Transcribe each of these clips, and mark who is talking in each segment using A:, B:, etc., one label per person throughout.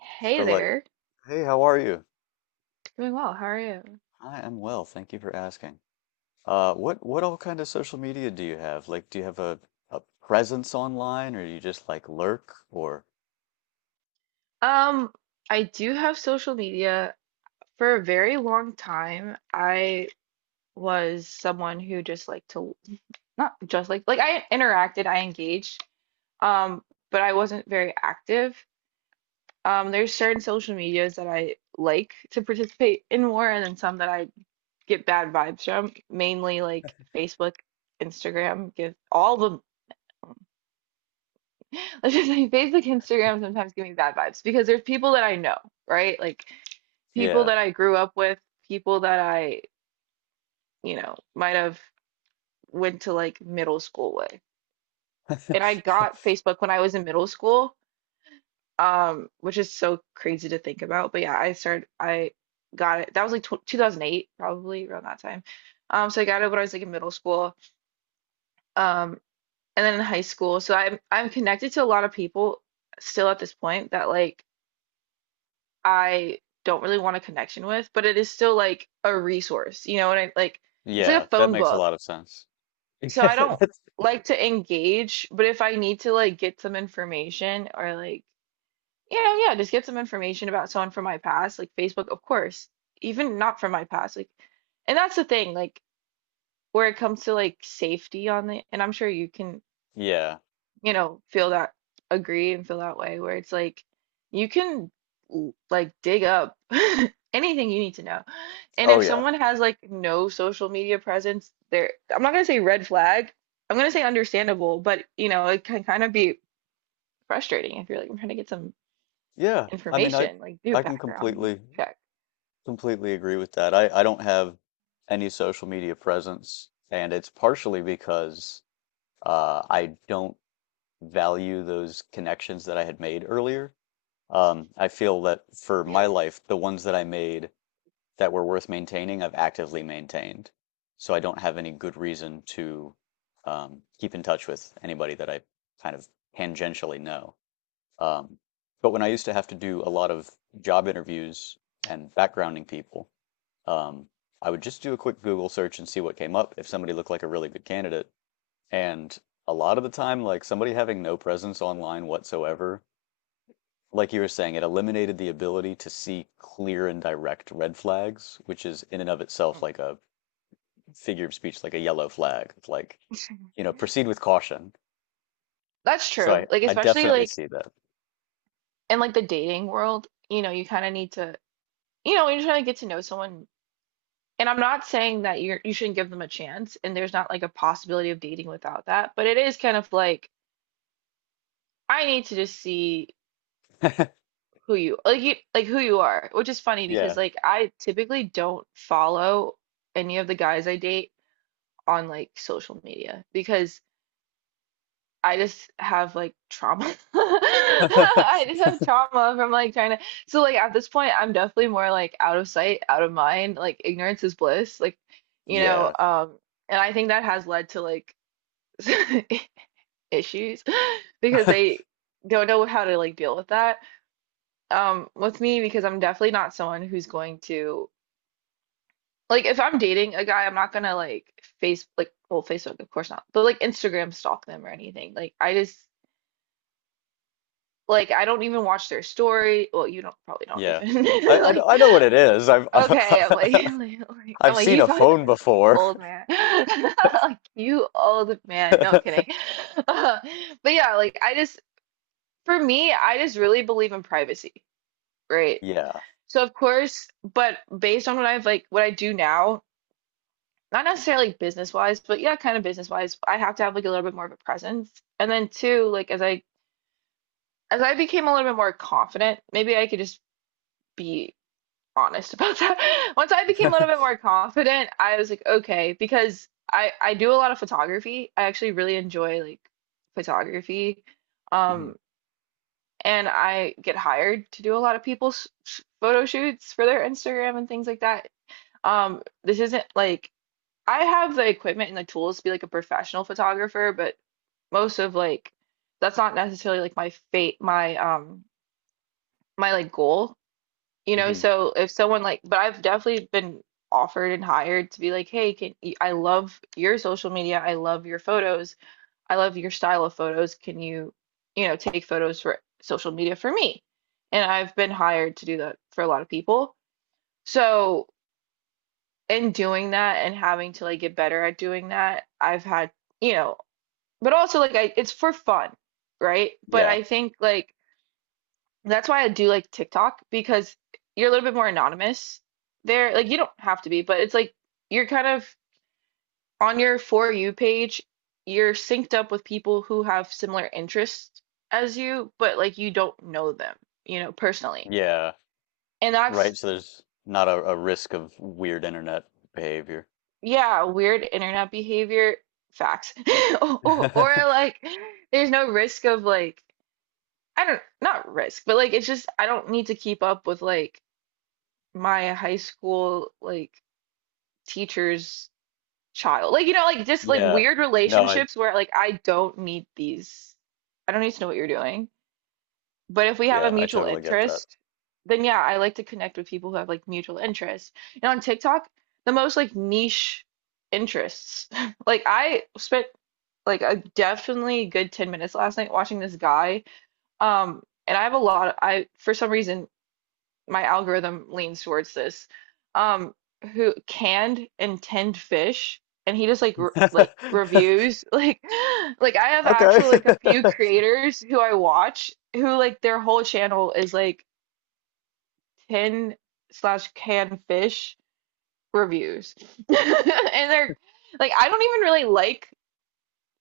A: Hey
B: So like,
A: there.
B: hey, how are you?
A: Doing well. How are you?
B: I am well, thank you for asking. What all kind of social media do you have? Like, do you have a presence online, or you just like lurk? Or
A: Um, I do have social media. For a very long time, I was someone who just liked to not just like I interacted, I engaged, um, but I wasn't very active. There's certain social medias that I like to participate in more, and then some that I get bad vibes from, mainly like Facebook, Instagram, give all the Let's just say Facebook, Instagram sometimes give me bad vibes because there's people that I know, right? Like people
B: yeah,
A: that I grew up with, people that I might have went to like middle school with. And I got Facebook when I was in middle school, which is so crazy to think about. But yeah, I started, I got it. That was like tw 2008, probably around that time. So I got it when I was like in middle school, um, and then in high school. So I'm connected to a lot of people still at this point that like I don't really want a connection with, but it is still like a resource, you know, and I like it's like
B: yeah,
A: a
B: that
A: phone
B: makes a lot
A: book.
B: of sense.
A: So
B: Yeah,
A: I don't
B: that's
A: like to engage, but if I need to like get some information or like, yeah, just get some information about someone from my past, like Facebook, of course, even not from my past, like, and that's the thing, like where it comes to like safety on the, and I'm sure you can
B: yeah.
A: feel that agree and feel that way where it's like you can like dig up anything you need to know. And
B: Oh
A: if
B: yeah.
A: someone has like no social media presence, there I'm not gonna say red flag. I'm gonna say understandable, but you know, it can kind of be frustrating if you're like, I'm trying to get some
B: Yeah. I mean,
A: information, like do a
B: I can
A: background
B: completely
A: check.
B: completely agree with that. I don't have any social media presence, and it's partially because I don't value those connections that I had made earlier. I feel that for my
A: Hmm.
B: life, the ones that I made that were worth maintaining, I've actively maintained. So I don't have any good reason to keep in touch with anybody that I kind of tangentially know. Um, but when I used to have to do a lot of job interviews and backgrounding people, um, I would just do a quick Google search and see what came up if somebody looked like a really good candidate. And a lot of the time, like somebody having no presence online whatsoever like you were saying, it eliminated the ability to see clear and direct red flags, which is in and of itself like a figure of speech, like a yellow flag. It's like, proceed with caution.
A: That's
B: So
A: true. Like
B: I
A: especially
B: definitely
A: like
B: see that.
A: in like the dating world, you kind of need to, when you're trying to get to know someone. And I'm not saying that you shouldn't give them a chance, and there's not like a possibility of dating without that, but it is kind of like I need to just see who you like who you are, which is funny because
B: Yeah.
A: like I typically don't follow any of the guys I date on like social media because I just have like trauma. I just have trauma from like trying to. So like at this point, I'm definitely more like out of sight, out of mind. Like ignorance is bliss. Like, you know,
B: Yeah.
A: um, and I think that has led to like issues because they don't know how to like deal with that. With me because I'm definitely not someone who's going to like if I'm dating a guy, I'm not gonna like face like well Facebook of course not, but like Instagram stalk them or anything. Like I just Like I don't even watch their story. Well, you don't probably don't
B: Yeah.
A: even
B: I,
A: like.
B: I, I know what it is.
A: Okay, I'm like, I'm
B: I've
A: like
B: seen
A: you
B: a
A: probably don't.
B: phone
A: You're like you
B: before.
A: old man, like you old man. No, I'm kidding. but yeah, like I just for me, I just really believe in privacy, right?
B: Yeah.
A: So of course, but based on what I've like what I do now, not necessarily business wise, but yeah, kind of business wise, I have to have like a little bit more of a presence. And then two, like as I became a little bit more confident, maybe I could just be honest about that. Once I became a little bit more confident, I was like, okay, because I do a lot of photography. I actually really enjoy like photography.
B: Hmm.
A: Um, and I get hired to do a lot of people's photo shoots for their Instagram and things like that. This isn't like I have the equipment and the tools to be like a professional photographer, but most of like that's not necessarily like my fate, my my like goal you know,
B: Hmm.
A: so if someone like, but I've definitely been offered and hired to be like, hey, can I love your social media? I love your photos. I love your style of photos. Can you, take photos for social media for me? And I've been hired to do that for a lot of people. So in doing that and having to like get better at doing that, I've had, you know, but also like I, it's for fun, right? But
B: Yeah.
A: I think like that's why I do like TikTok because you're a little bit more anonymous there. Like you don't have to be, but it's like you're kind of on your For You page, you're synced up with people who have similar interests as you, but like you don't know them, you know, personally.
B: Yeah.
A: And that's,
B: Right. So there's not a risk of weird internet behavior.
A: yeah, weird internet behavior facts. Or like there's no risk of like I don't not risk, but like it's just I don't need to keep up with like my high school like teachers child. Like, you know, like just like
B: Yeah.
A: weird
B: No, I
A: relationships where like I don't need these. I don't need to know what you're doing. But if we have a
B: yeah, I
A: mutual
B: totally get
A: interest, then yeah, I like to connect with people who have like mutual interests. And on TikTok, the most like niche interests. Like I spent like a definitely good 10 minutes last night watching this guy. And I have a lot of, I for some reason my algorithm leans towards this um who canned and tinned fish and he just like
B: that.
A: reviews like I have
B: Okay.
A: actually like a few creators who I watch who like their whole channel is like tin slash canned fish reviews and they're like I don't even really like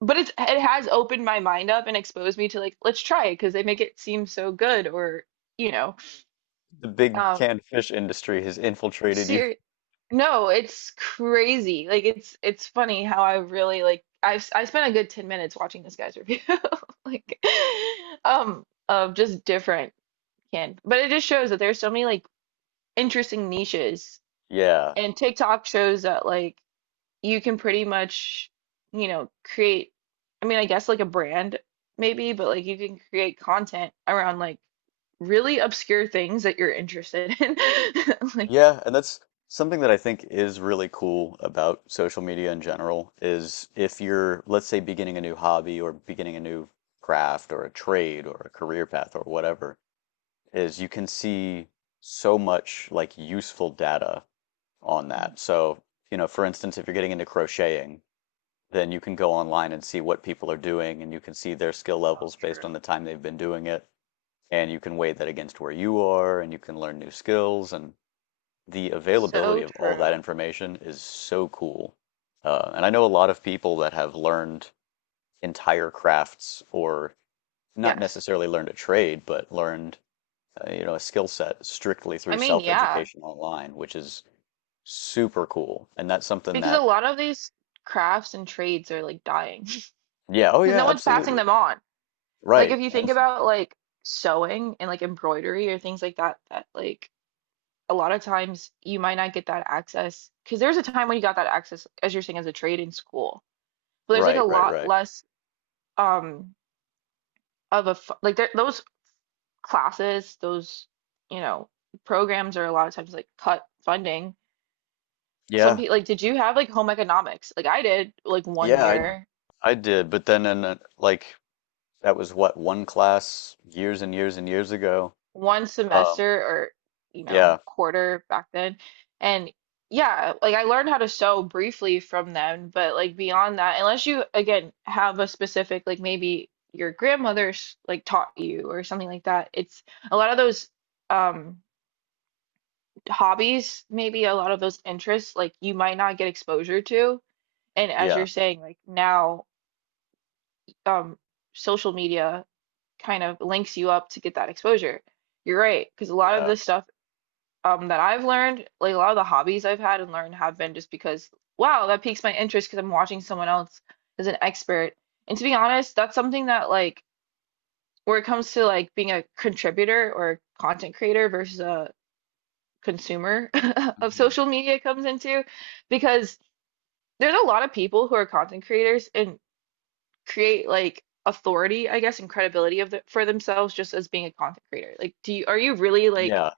A: but it's it has opened my mind up and exposed me to like let's try it because they make it seem so good or you know
B: The big
A: um
B: canned fish industry has infiltrated you.
A: No, it's crazy. Like it's funny how I really like I spent a good 10 minutes watching this guy's review like of just different can but it just shows that there's so many like interesting niches
B: Yeah.
A: and TikTok shows that like you can pretty much you know create I mean I guess like a brand maybe but like you can create content around like really obscure things that you're interested in like
B: Yeah, and that's something that I think is really cool about social media in general is if you're, let's say, beginning a new hobby or beginning a new craft or a trade or a career path or whatever, is you can see so much like useful data on
A: Mm,
B: that. So, you know, for instance, if you're getting into crocheting, then you can go online and see what people are doing and you can see their skill
A: So
B: levels based
A: true.
B: on the time they've been doing it and you can weigh that against where you are and you can learn new skills and the availability
A: So
B: of all that
A: true
B: information is so cool. And I know a lot of people that have learned entire crafts or not
A: Yes.
B: necessarily learned a trade but learned you know, a skill set strictly
A: I
B: through
A: mean, yeah,
B: self-education online, which is super cool, and that's something
A: because a
B: that
A: lot of these crafts and trades are like dying
B: yeah, oh
A: because no
B: yeah,
A: one's passing
B: absolutely
A: them on. Like
B: right.
A: if you
B: And
A: think about like sewing and like embroidery or things like that, that like a lot of times you might not get that access because there's a time when you got that access as you're saying as a trade in school. But there's like a
B: right right
A: lot
B: right
A: less um of a like there, those classes, those you know, programs are a lot of times like cut funding some
B: Yeah,
A: people like did you have like home economics like I did like one
B: yeah, I
A: year
B: I did, but then in a, like that was what, one class years and years and years ago.
A: one
B: Um,
A: semester or you
B: yeah,
A: know quarter back then and yeah like I learned how to sew briefly from them but like beyond that unless you again have a specific like maybe your grandmother's like taught you or something like that it's a lot of those um hobbies maybe a lot of those interests like you might not get exposure to and as
B: yeah,
A: you're saying like now um social media kind of links you up to get that exposure you're right because a lot of
B: yeah,
A: this stuff that I've learned, like a lot of the hobbies I've had and learned have been just because, wow, that piques my interest because I'm watching someone else as an expert. And to be honest, that's something that like where it comes to like being a contributor or a content creator versus a consumer of
B: hmm,
A: social media comes into because there's a lot of people who are content creators and create like authority, I guess, and credibility of the, for themselves just as being a content creator. Like, do you, are you really
B: yeah,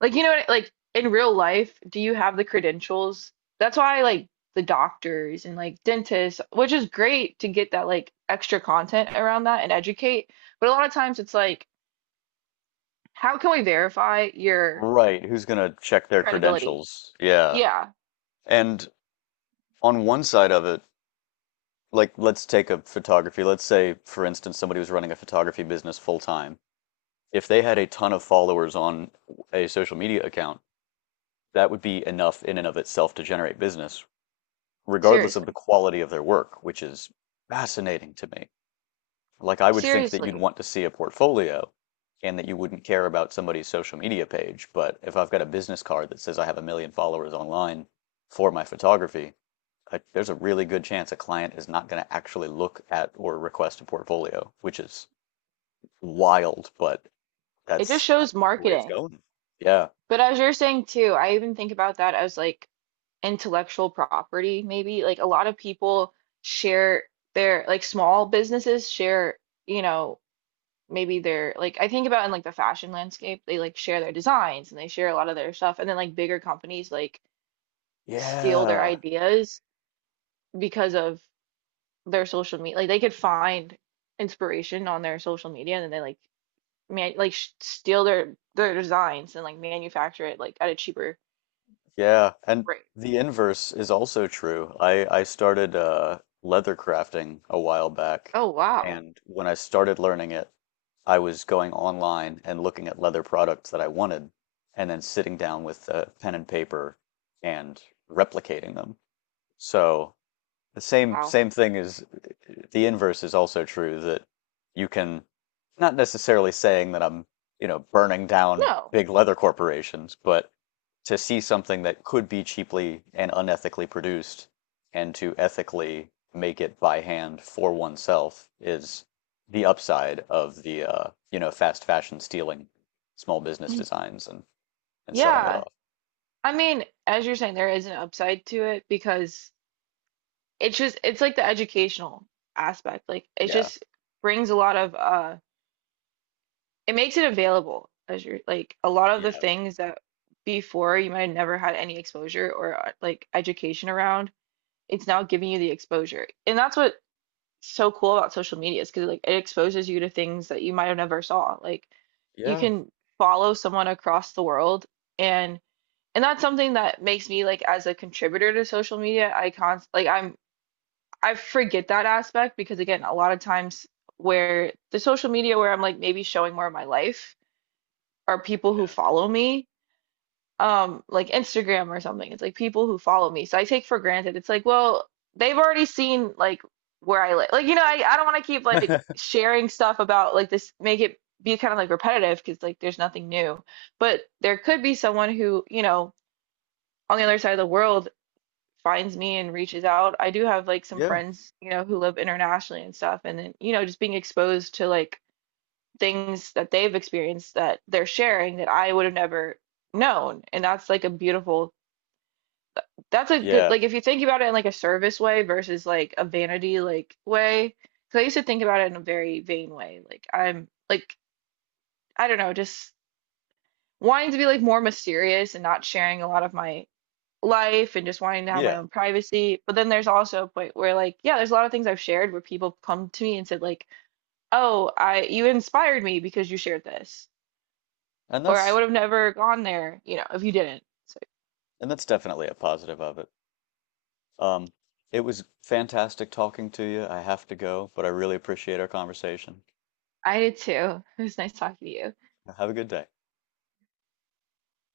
A: like, you know what, like in real life, do you have the credentials? That's why like the doctors and like dentists, which is great to get that like extra content around that and educate, but a lot of times it's like, how can we verify your
B: right. Who's gonna check their
A: credibility?
B: credentials? Yeah,
A: Yeah,
B: and on one side of it, like let's take a photography. Let's say, for instance, somebody was running a photography business full time. If they had a ton of followers on a social media account, that would be enough in and of itself to generate business, regardless of the
A: seriously.
B: quality of their work, which is fascinating to me. Like, I would think that you'd
A: Seriously.
B: want to see a portfolio and that you wouldn't care about somebody's social media page. But if I've got a business card that says I have a million followers online for my photography, there's a really good chance a client is not going to actually look at or request a portfolio, which is wild, but
A: It just
B: that's
A: shows
B: the way it's
A: marketing.
B: going. Yeah.
A: But as you're saying too, I even think about that as like intellectual property, maybe. Like a lot of people share their like small businesses share you know maybe they're like I think about in like the fashion landscape, they like share their designs and they share a lot of their stuff, and then like bigger companies like steal their
B: Yeah.
A: ideas because of their social media. Like they could find inspiration on their social media, and then they like man like sh steal their designs and like manufacture it like at a cheaper
B: Yeah, and
A: rate.
B: the inverse is also true. I started leather crafting a while back,
A: Oh wow,
B: and when I started learning it, I was going online and looking at leather products that I wanted, and then sitting down with pen and paper and replicating them. So the same
A: wow.
B: same thing is the inverse is also true, that you can not necessarily saying that you know, burning down
A: No,
B: big leather corporations, but to see something that could be cheaply and unethically produced and to ethically make it by hand for oneself is the upside of the you know, fast fashion stealing small business designs and selling it
A: yeah.
B: off.
A: I mean, as you're saying, there is an upside to it because it's just it's like the educational aspect like it
B: Yeah.
A: just brings a lot of it makes it available as you're like a lot of the
B: Yeah.
A: things that before you might have never had any exposure or like education around it's now giving you the exposure and that's what's so cool about social media is because like it exposes you to things that you might have never saw like you
B: Yeah.
A: can follow someone across the world and and that's something that makes me like as a contributor to social media I const like I'm I forget that aspect because again, a lot of times where the social media where I'm like maybe showing more of my life are people who
B: Yeah.
A: follow me, like Instagram or something. It's like people who follow me. So I take for granted. It's like, well, they've already seen like where I live. Like, you know, I don't want to keep like sharing stuff about like this, make it be kind of like repetitive because like there's nothing new. But there could be someone who, you know, on the other side of the world finds me and reaches out. I do have like some
B: Yeah.
A: friends, you know, who live internationally and stuff, and then, you know, just being exposed to like things that they've experienced that they're sharing that I would have never known. And that's like a beautiful, that's a good,
B: Yeah.
A: like if you think about it in like a service way versus like a vanity like way, because I used to think about it in a very vain way. Like I'm like, I don't know, just wanting to be like more mysterious and not sharing a lot of my life and just wanting to have my
B: Yeah.
A: own privacy. But then there's also a point where like, yeah, there's a lot of things I've shared where people come to me and said like, "Oh, I you inspired me because you shared this."
B: And
A: Or I
B: that's
A: would have never gone there, you know, if you didn't. So
B: and that's definitely a positive of it. Um, it was fantastic talking to you. I have to go, but I really appreciate our conversation.
A: I did too. It was nice talking to you.
B: Have a good day.